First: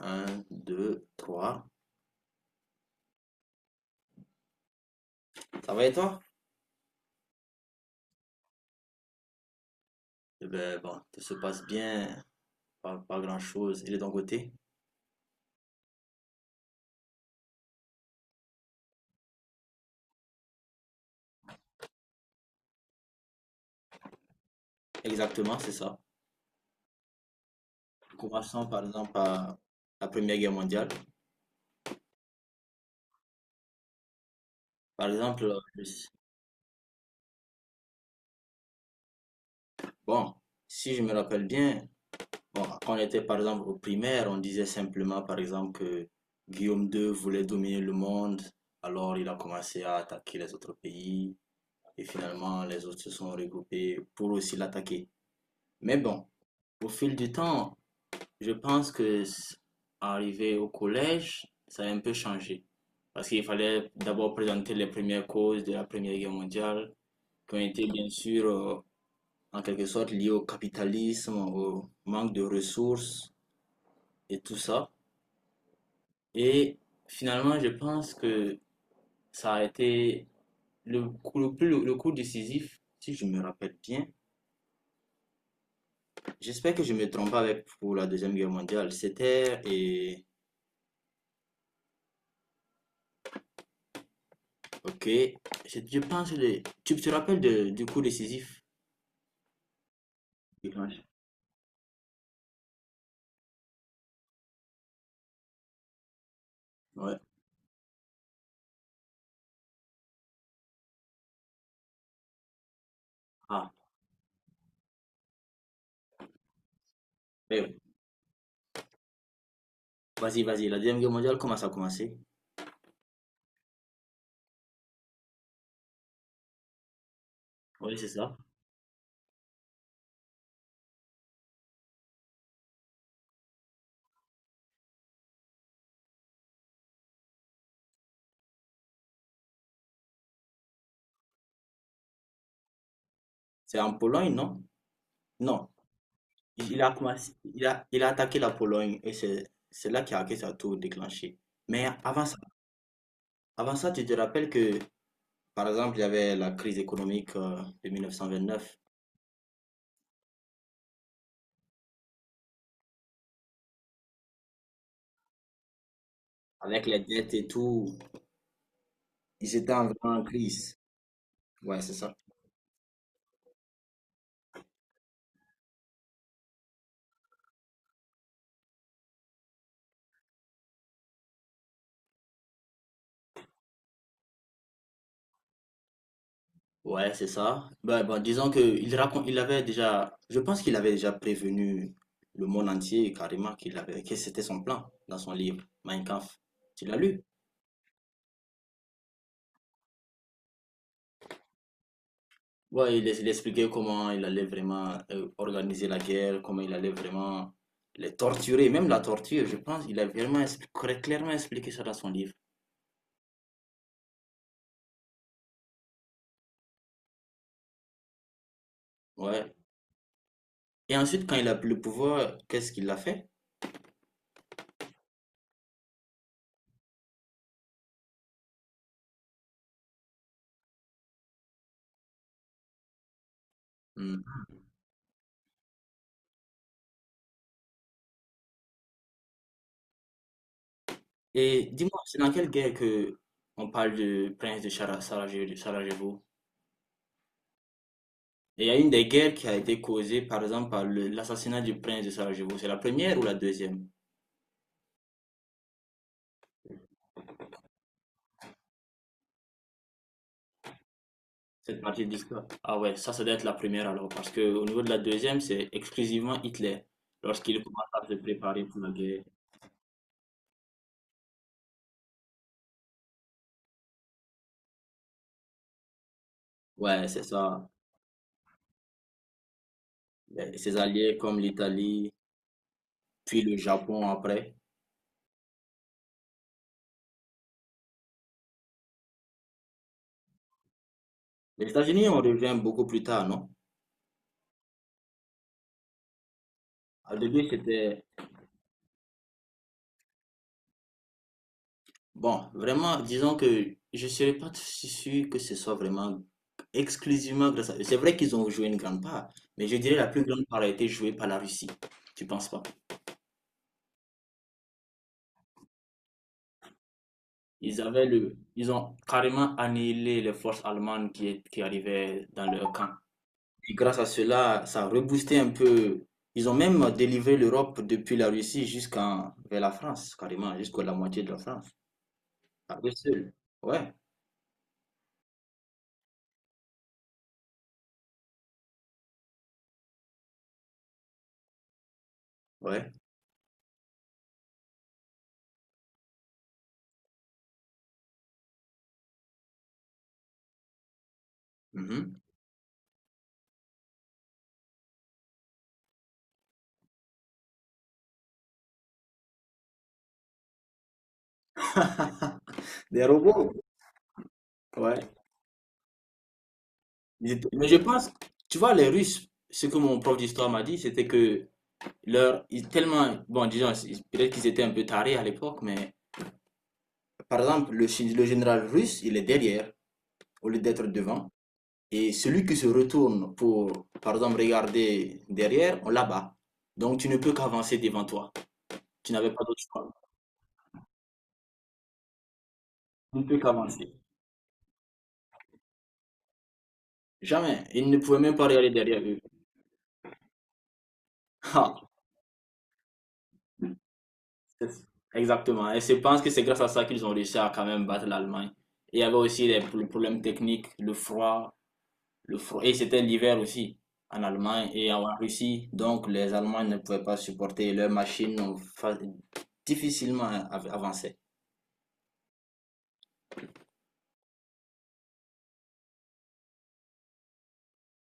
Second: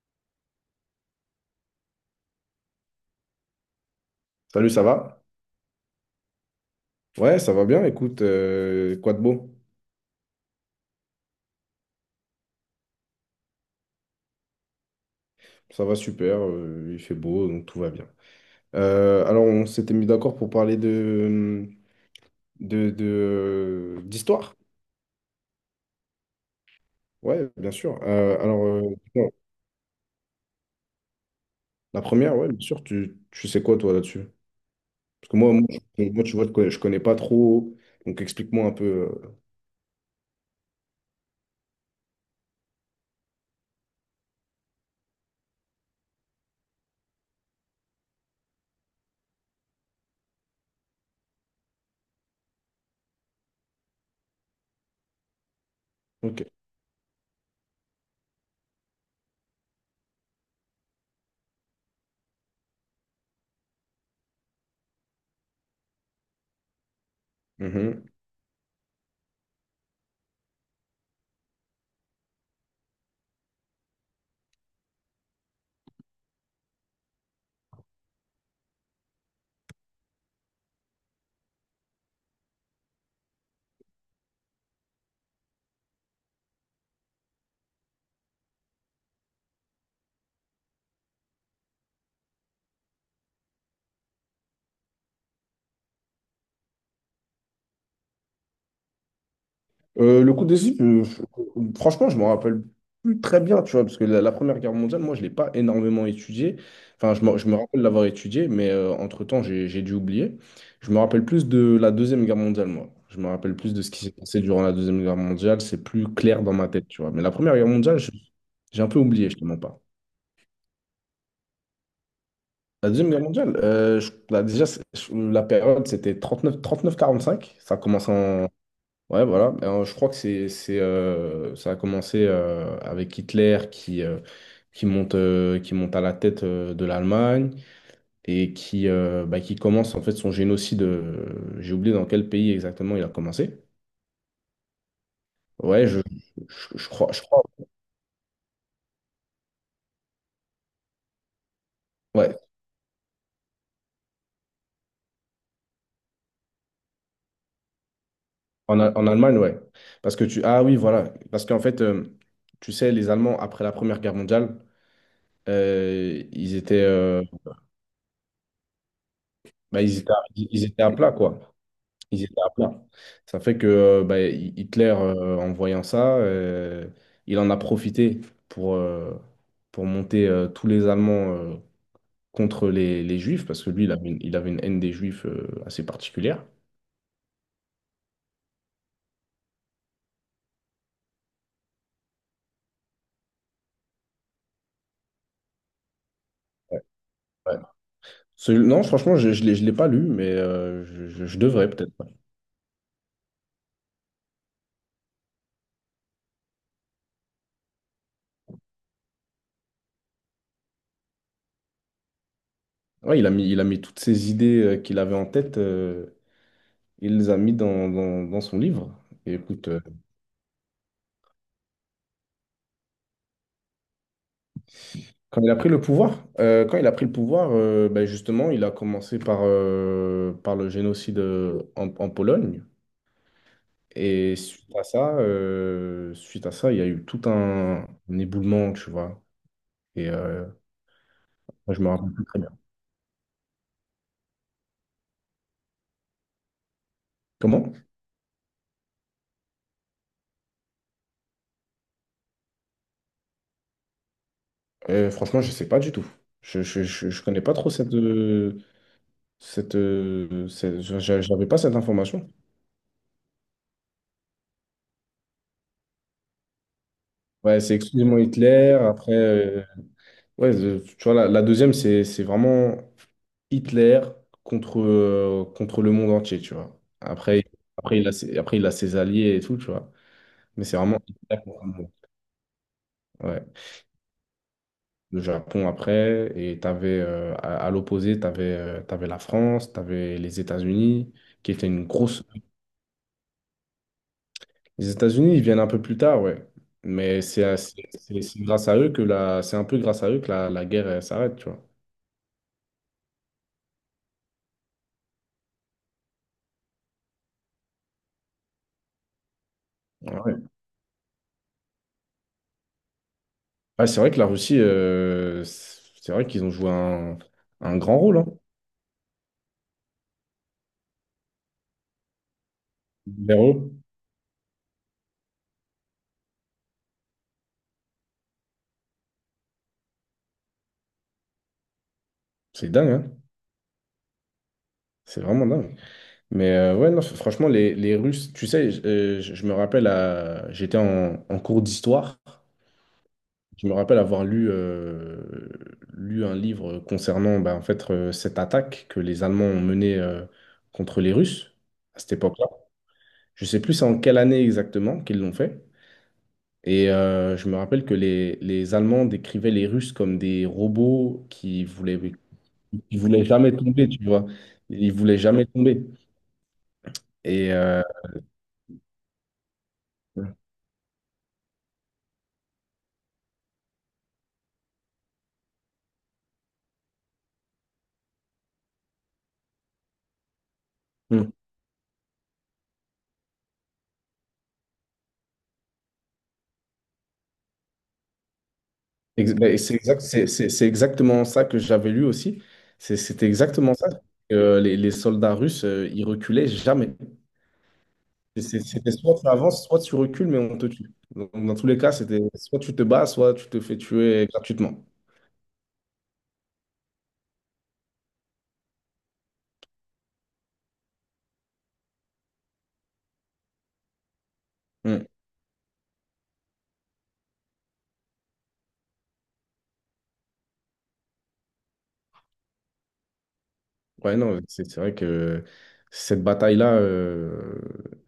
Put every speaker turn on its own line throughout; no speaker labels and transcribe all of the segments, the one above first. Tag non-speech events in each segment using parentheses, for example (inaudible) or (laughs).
Un, deux, trois.
Salut, ça va?
Ça va et toi?
Ouais, ça va bien. Écoute, quoi de beau?
Eh ben, bon, tout se passe bien, pas grand-chose. Il est de ton côté?
Ça va super, il fait beau, donc tout va bien. Alors, on s'était mis d'accord pour parler d'histoire.
Exactement, c'est ça.
Ouais, bien sûr. Alors,
Commençons par exemple
bon,
par la Première Guerre mondiale.
la première, ouais, bien sûr, tu sais quoi, toi, là-dessus?
Par
Parce que
exemple,
moi, tu vois, je connais pas trop, donc explique-moi un peu.
bon, si je me rappelle bien, bon, quand on était par exemple au primaire, on disait simplement par exemple que Guillaume II voulait dominer le monde, alors il a commencé à attaquer les autres pays, et finalement les autres se sont regroupés pour aussi l'attaquer. Mais bon, au fil du temps, je pense que arrivé au collège, ça a un peu changé. Parce qu'il fallait d'abord présenter les premières causes de la Première Guerre mondiale, qui ont été
Ok.
bien sûr en quelque sorte liées au capitalisme, au manque de ressources et tout ça. Et finalement, je pense que ça a été le coup, le coup décisif, si je me rappelle bien. J'espère que je ne me trompe pas avec pour la Deuxième Guerre mondiale. C'était et Ok, je pense le. Tu te rappelles du coup décisif
Le coup
du
d'essai,
match?
franchement, je me rappelle plus très bien, tu vois, parce que la Première Guerre mondiale, moi, je ne l'ai pas énormément étudiée. Enfin,
Ouais.
je me rappelle l'avoir étudiée, mais entre-temps, j'ai dû oublier. Je me rappelle plus de la Deuxième Guerre mondiale, moi. Je me rappelle
Ah,
plus de ce qui s'est passé durant la Deuxième Guerre mondiale. C'est plus clair dans ma tête, tu vois. Mais la Première
mais
Guerre
ouais.
mondiale, j'ai un peu oublié, je te mens pas.
Vas-y, vas-y. La Deuxième Guerre mondiale, comment ça a commencé?
La Deuxième Guerre mondiale, bah, déjà, la période, c'était 39, 39-45. Ça a
Oui, c'est
commencé
ça.
en. Ouais, voilà. Je crois que ça a commencé avec Hitler qui monte à la tête de l'Allemagne et bah, qui commence en fait son génocide. J'ai oublié dans quel pays exactement il a commencé.
C'est en Pologne, non? Non.
Ouais,
Il il a
je
commencé,
crois.
il a attaqué la Pologne et c'est là qu'il a que ça a tout déclenché. Mais avant ça,
Ouais,
avant ça, tu te rappelles que, par exemple, il y avait la crise économique de 1929.
en Allemagne, ouais. Parce que tu, ah oui, voilà. Parce qu'en fait, tu sais, les Allemands après la Première Guerre mondiale, ils étaient,
Avec les dettes et tout, ils étaient
bah,
en grande
ils
crise.
étaient à plat, quoi.
Ouais, c'est ça.
Ils étaient à plat. Ça fait que bah, Hitler, en voyant ça, il en a profité pour, euh, pour monter tous les Allemands contre les Juifs, parce que lui, il avait une haine des Juifs assez particulière.
Ouais, c'est ça. Bah, bah, disons que il raconte, il avait déjà, je pense qu'il avait déjà prévenu le monde entier carrément qu'il avait, que c'était son plan dans son livre Mein Kampf. Tu l'as lu?
Ouais. Non, franchement, je l'ai pas lu, mais je devrais peut-être. Ouais.
Ouais, il expliquait comment il allait vraiment organiser la guerre, comment il allait vraiment les torturer, même la torture, je pense. Il a vraiment clairement expliqué ça dans son livre.
Ouais, il a mis toutes ces idées qu'il avait en tête, il les a mis dans son livre. Et
Ouais.
écoute.
Et ensuite, quand il a pris le pouvoir, qu'est-ce qu'il a fait?
Quand il a pris le pouvoir, ben justement, il a commencé par le génocide en Pologne.
Hmm.
Et suite à ça, il y a eu tout un éboulement, tu vois. Et
Et
moi, je me
dis-moi,
rappelle
c'est
plus
dans
très bien.
quelle guerre que on parle du prince de Sarajevo? Sarajevo.
Comment?
Et il y a une des guerres qui a été causée, par exemple, par l'assassinat du prince de Sarajevo. C'est la première ou la deuxième?
Franchement, je sais pas du tout. Je connais pas trop j'avais pas cette
Cette partie de
information.
l'histoire. Ah ouais, ça doit être la première alors, parce que au niveau de la deuxième, c'est exclusivement Hitler,
Ouais,
lorsqu'il
c'est
commence à se
exclusivement
préparer
Hitler.
pour la
Après,
guerre.
ouais, tu vois, la deuxième, c'est vraiment Hitler contre le monde entier, tu vois.
Ouais, c'est
Après,
ça.
après, il a ses, après, il a ses alliés et tout, tu vois. Mais
Ses
c'est vraiment
alliés
Hitler
comme
contre le monde.
l'Italie, puis
Ouais.
le Japon après.
Le Japon après, et à l'opposé, t'avais la France, t'avais les États-Unis, qui étaient
Les
une
États-Unis, on
grosse.
revient beaucoup plus tard, non?
Les États-Unis, ils viennent un peu plus tard, ouais.
Au
Mais c'est
début,
assez-
c'était.
c'est grâce à eux que la. C'est un peu grâce à eux que la guerre elle s'arrête, tu vois.
Bon, vraiment, disons que je ne serais pas si sûr que ce soit vraiment exclusivement grâce à eux. C'est vrai qu'ils ont joué une grande part, mais je dirais la
Ouais.
plus
Ouais,
grande part a été jouée par la Russie. Tu penses pas?
ah, c'est vrai que la Russie, c'est vrai qu'ils ont joué un grand rôle, hein,
Ils ont carrément annihilé les forces allemandes qui arrivaient dans leur camp.
vers eux.
Et grâce à cela, ça a reboosté un peu. Ils ont même délivré l'Europe depuis la Russie jusqu'en, vers la France, carrément, jusqu'à la moitié de la France.
C'est
À
dingue,
eux
hein?
seuls. Ouais,
C'est vraiment dingue. Mais ouais, non, franchement, les Russes, tu sais, je me rappelle, j'étais en cours d'histoire,
ouais.
je me rappelle avoir lu un livre concernant bah, en fait, cette attaque que les Allemands ont menée contre les Russes à cette
Mhm.
époque-là. Je sais plus c'est en quelle année exactement qu'ils l'ont fait. Et je me rappelle que les Allemands décrivaient les Russes comme des robots qui
Des
voulaient
robots.
jamais tomber, tu vois. Ils
Ouais.
voulaient jamais tomber. Et,
Mais je
euh,
pense, tu vois, les Russes, ce que mon prof
Mm.
d'histoire m'a dit, c'était que ils tellement, bon, disons, peut-être qu'ils étaient un peu tarés à l'époque, mais par exemple, le général russe, il est derrière, au lieu d'être
Mm.
devant. Et celui qui se retourne pour, par exemple, regarder derrière, on l'abat. Donc, tu ne peux qu'avancer devant toi. Tu n'avais pas
Ben,
d'autre
c'est
choix.
exact, c'est exactement ça que j'avais lu aussi.
Tu ne
C'était
peux
exactement ça.
qu'avancer.
Les soldats russes, ils reculaient jamais.
Jamais. Ils ne pouvaient même pas regarder
C'était
derrière
soit
eux.
tu avances, soit tu recules, mais on te tue. Donc, dans tous les
(laughs)
cas, c'était soit tu te bats, soit tu te fais tuer
C'est-
gratuitement.
Exactement. Et je pense que c'est grâce à ça qu'ils ont réussi à quand même battre l'Allemagne. Et il y avait aussi les problèmes techniques, le froid, le froid. Et c'était l'hiver aussi en Allemagne et en
Mm.
Russie. Donc les Allemands ne pouvaient pas supporter leurs machines ont difficilement avancé.
Ouais, non, c'est vrai que cette bataille-là,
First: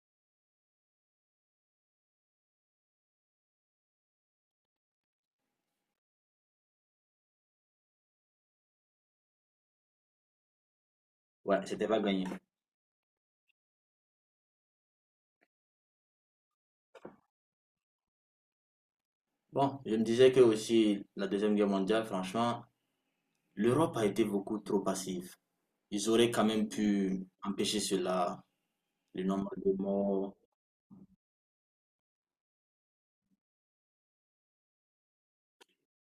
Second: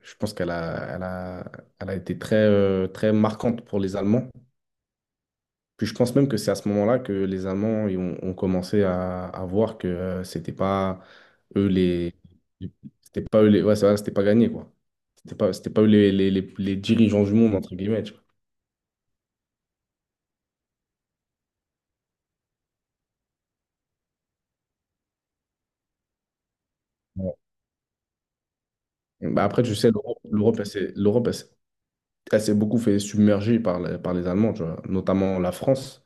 je pense qu'elle a, elle a, elle a été très, très marquante pour les Allemands. Puis je pense même que c'est à ce moment-là que les Allemands ils ont commencé à voir que c'était pas
Ouais,
eux
c'était pas gagné.
les- c'était pas eux les, ouais, c'est vrai, c'était pas gagné quoi. C'était pas eux les dirigeants du monde entre guillemets, tu
Bon, je me disais que aussi la Deuxième Guerre mondiale, franchement, l'Europe a été beaucoup trop passive. Ils auraient quand même pu
vois.
empêcher cela, le
Ouais. Bah
nombre
après
de
tu sais l'Europe
morts.
l'Europe elle s'est elle s'est beaucoup fait submerger par par les Allemands, tu vois, notamment la France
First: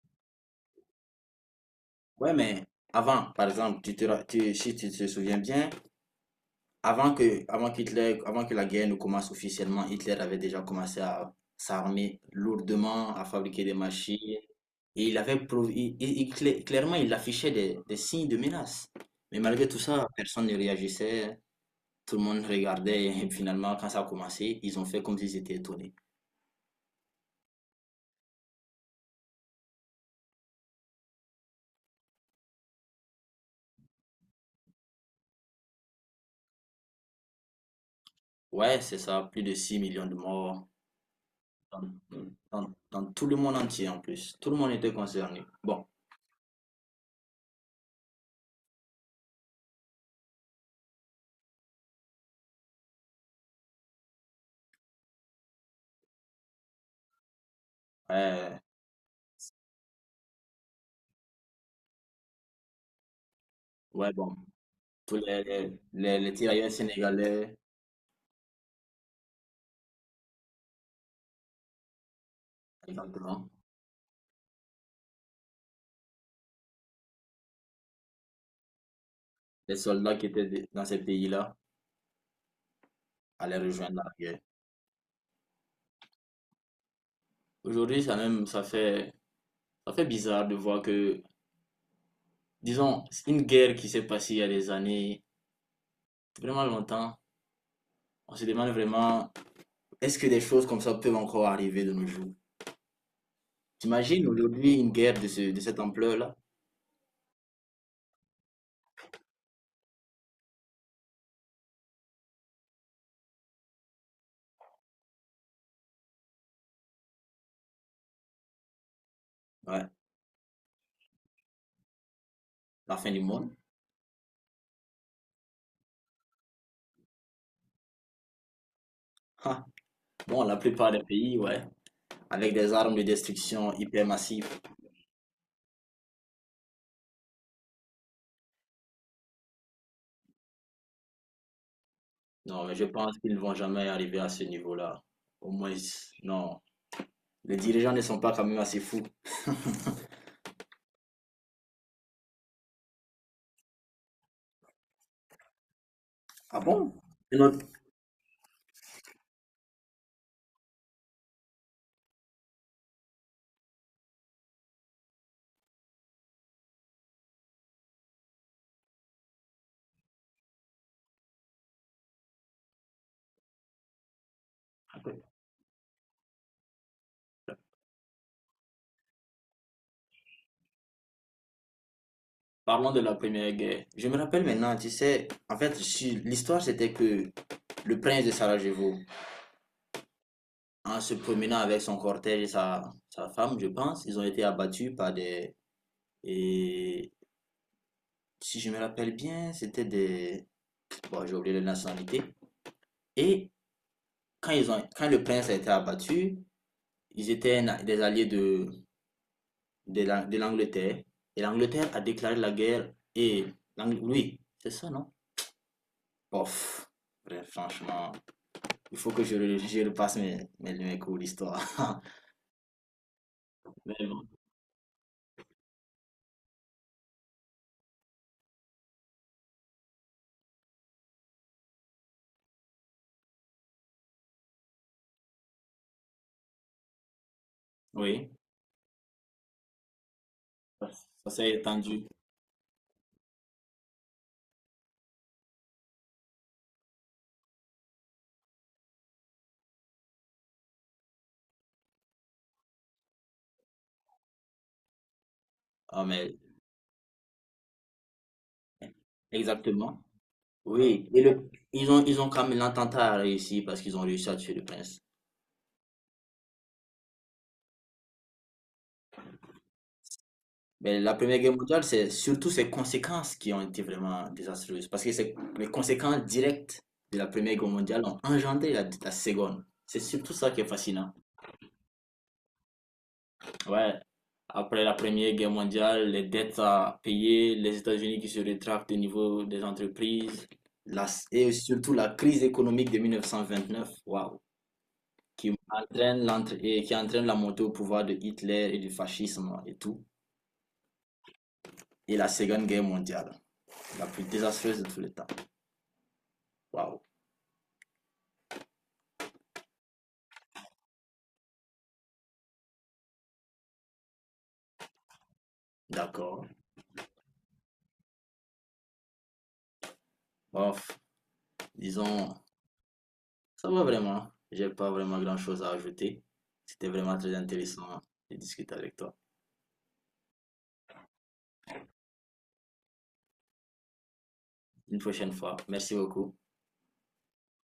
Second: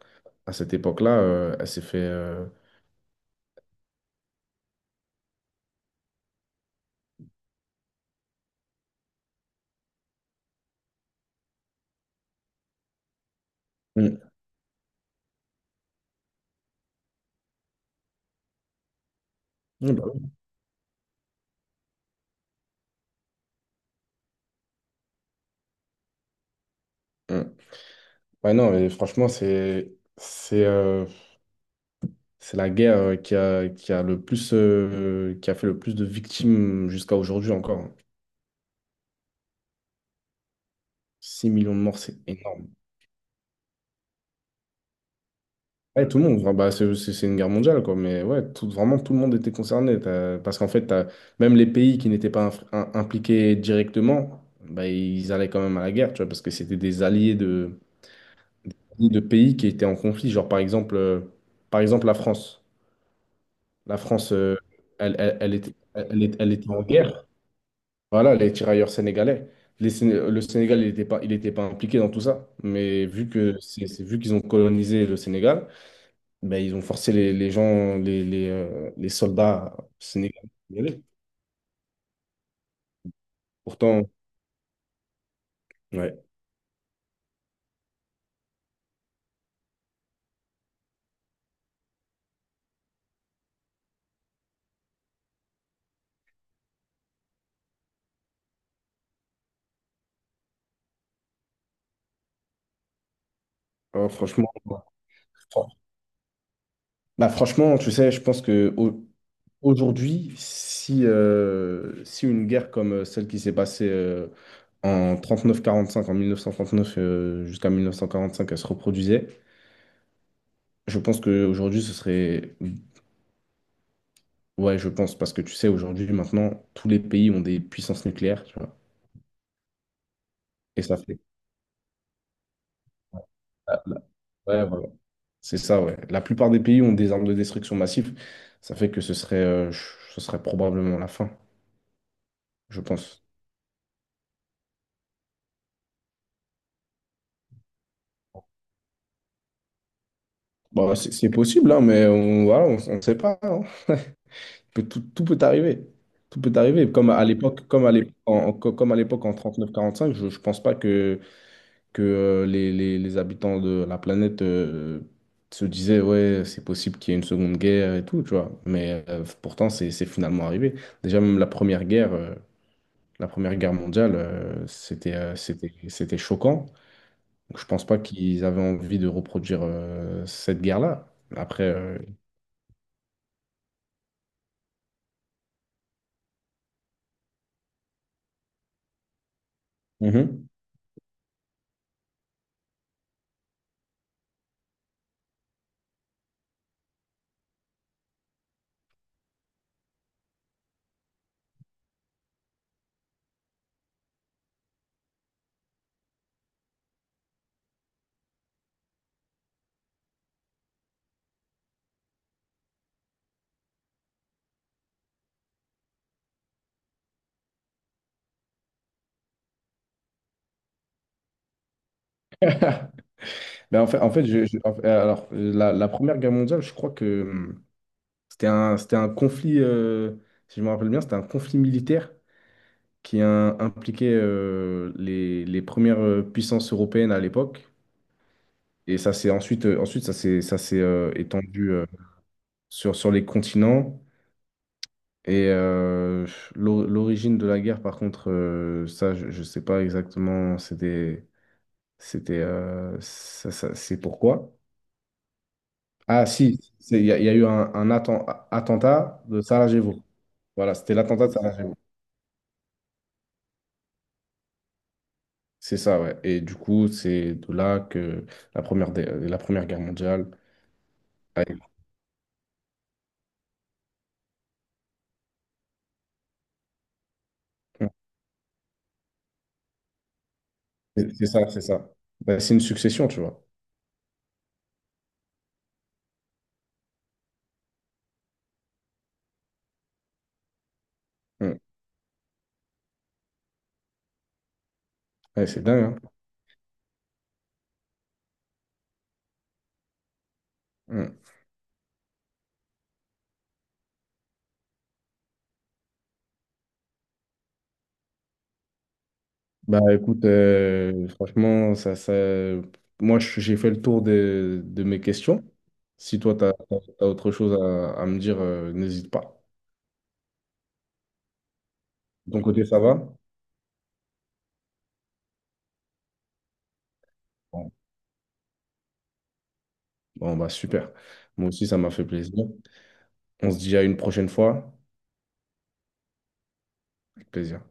à cette époque-là, elle s'est fait
Ouais,
euh,
mais avant, par exemple, tu te, ra- tu- si tu te souviens bien, avant que la guerre ne commence officiellement, Hitler avait déjà commencé à s'armer lourdement, à fabriquer des machines.
Mm.
Et il avait clairement, il affichait des signes de menace. Mais malgré tout
Mm, bah
ça,
oui.
personne ne réagissait. Tout le monde regardait. Et (laughs) finalement, quand ça a commencé, ils ont fait comme s'ils étaient étonnés.
Mm. Ouais, non, et franchement, c'est la guerre qui a le plus, qui a fait le plus de victimes jusqu'à aujourd'hui encore.
Ouais, c'est ça. Plus de 6 millions de morts
6 millions de
dans,
morts, c'est énorme.
dans tout le monde entier en plus. Tout le monde était concerné. Bon.
Ouais, tout le monde, enfin, bah, c'est une guerre mondiale, quoi. Mais ouais, tout, vraiment, tout le monde était concerné. Parce qu'en fait, même les pays qui n'étaient pas impliqués directement, bah, ils allaient quand même à la guerre, tu vois, parce que c'était des alliés
Euh,
de pays qui étaient en conflit. Genre, par exemple, la France. La
ouais,
France,
bon, tous les
elle était
tirailleurs
en guerre.
sénégalais,
Voilà, les tirailleurs sénégalais. Le Sénégal, il était pas impliqué dans tout ça. Mais vu
exactement,
que c'est- vu qu'ils ont colonisé le Sénégal, ben, ils ont forcé les gens, les
les
soldats
soldats qui étaient
sénégalais à y
dans ces
aller.
pays-là allaient rejoindre la
Pourtant,
guerre.
ouais.
Aujourd'hui, ça même, ça fait, bizarre de voir que, disons, c'est une guerre qui s'est passée il y a des années, vraiment longtemps, on se demande vraiment, est-ce que des choses comme ça peuvent encore arriver de nos jours?
Alors,
T'imagines
franchement,
aujourd'hui une guerre de cette ampleur-là?
bah, franchement, tu sais, je pense que aujourd'hui, si une guerre comme celle qui s'est passée en 39-45, en 1939 jusqu'à 1945, elle se reproduisait,
Ouais,
je pense qu'aujourd'hui, ce serait.
la fin du monde.
Ouais, je pense, parce que tu sais, aujourd'hui, maintenant, tous les pays ont des puissances nucléaires, tu vois.
Ha. Bon, la
Et
plupart
ça
des
fait.
pays, ouais, avec des armes de destruction
Ah, là.
hyper massives.
Ouais, voilà. C'est ça, ouais. La plupart des pays ont des armes de destruction massive. Ça fait que ce serait probablement la fin,
Non, mais
je
je pense
pense.
qu'ils ne vont jamais arriver à ce niveau-là. Au moins, non. Les dirigeants ne sont pas quand même assez fous.
Bon, c'est possible, hein, mais voilà, on sait pas, hein. Peut- Tout, tout peut arriver. Tout peut
Ah
arriver.
bon? Une autre-
Comme à l'époque en 39-45, je pense pas que que les habitants de la planète se disaient, ouais, c'est possible qu'il y ait une seconde guerre et tout, tu vois. Mais pourtant, c'est finalement arrivé. Déjà, même la première guerre mondiale, c'était choquant. Donc, je pense pas qu'ils avaient envie de reproduire cette guerre-là. Après.
Parlons de la Première Guerre. Je me rappelle maintenant, tu sais, en fait, l'histoire c'était que le prince de Sarajevo,
Mhm.
en se promenant avec son cortège et sa femme, je pense, ils ont été abattus par des. Et si je me rappelle bien, c'était des. Bon, j'ai oublié la nationalité. Et quand le prince a été abattu, ils étaient des alliés de l'Angleterre. Et l'Angleterre a déclaré la guerre. Et oui, c'est ça, non? Bof. Bref, franchement, il faut que je repasse mes cours d'histoire. (laughs)
(laughs) Ben, en
Mais
fait,
bon,
en fait, alors, la Première Guerre mondiale, je crois que c'était un conflit, si je me rappelle bien, c'était un conflit militaire qui a impliqué les premières puissances européennes à l'époque.
oui,
Et ça s'est ensuite, ensuite ça s'est
ça ça s'est
étendu
étendu.
sur les continents. Et l'origine de la guerre, par contre, ça, je ne sais pas exactement. C'est pourquoi.
Ah,
Ah,
mais
si, il y a eu un attentat de Sarajevo.
exactement.
Voilà, c'était
Oui, et
l'attentat de
le,
Sarajevo.
ils ont quand même l'attentat a réussi parce qu'ils ont réussi à tuer le prince.
C'est ça, ouais. Et du coup, c'est de là que la première guerre mondiale.
Mais la Première Guerre mondiale, c'est surtout ses conséquences qui ont été vraiment désastreuses. Parce que c'est les conséquences directes de la Première Guerre
Mm.
mondiale ont engendré la Seconde. C'est surtout ça qui est fascinant.
C'est ça, c'est ça. Bah, c'est une succession, tu vois.
Ouais. Après la Première Guerre mondiale, les dettes à payer, les États-Unis qui se rétractent au niveau des entreprises, la- et
Mm.
surtout la crise économique de 1929, waouh,
Ouais,
qui
c'est dingue,
entraîne l'entrée, et qui entraîne la montée au pouvoir de Hitler et du fascisme et tout,
hein. Mm.
et la Seconde Guerre mondiale, la plus désastreuse de tous les temps. Waouh,
Bah écoute, franchement, moi j'ai fait le tour de mes questions. Si toi, tu
d'accord.
as autre chose à me dire, n'hésite pas.
Bof,
De
disons,
ton côté, ça va?
ça va vraiment. J'ai pas vraiment grand-chose à ajouter. C'était vraiment très
Bon,
intéressant de discuter avec toi.
Bon, bah super. Moi aussi, ça m'a fait plaisir. On se dit à une prochaine fois.
Une prochaine fois. Merci beaucoup.
Avec plaisir.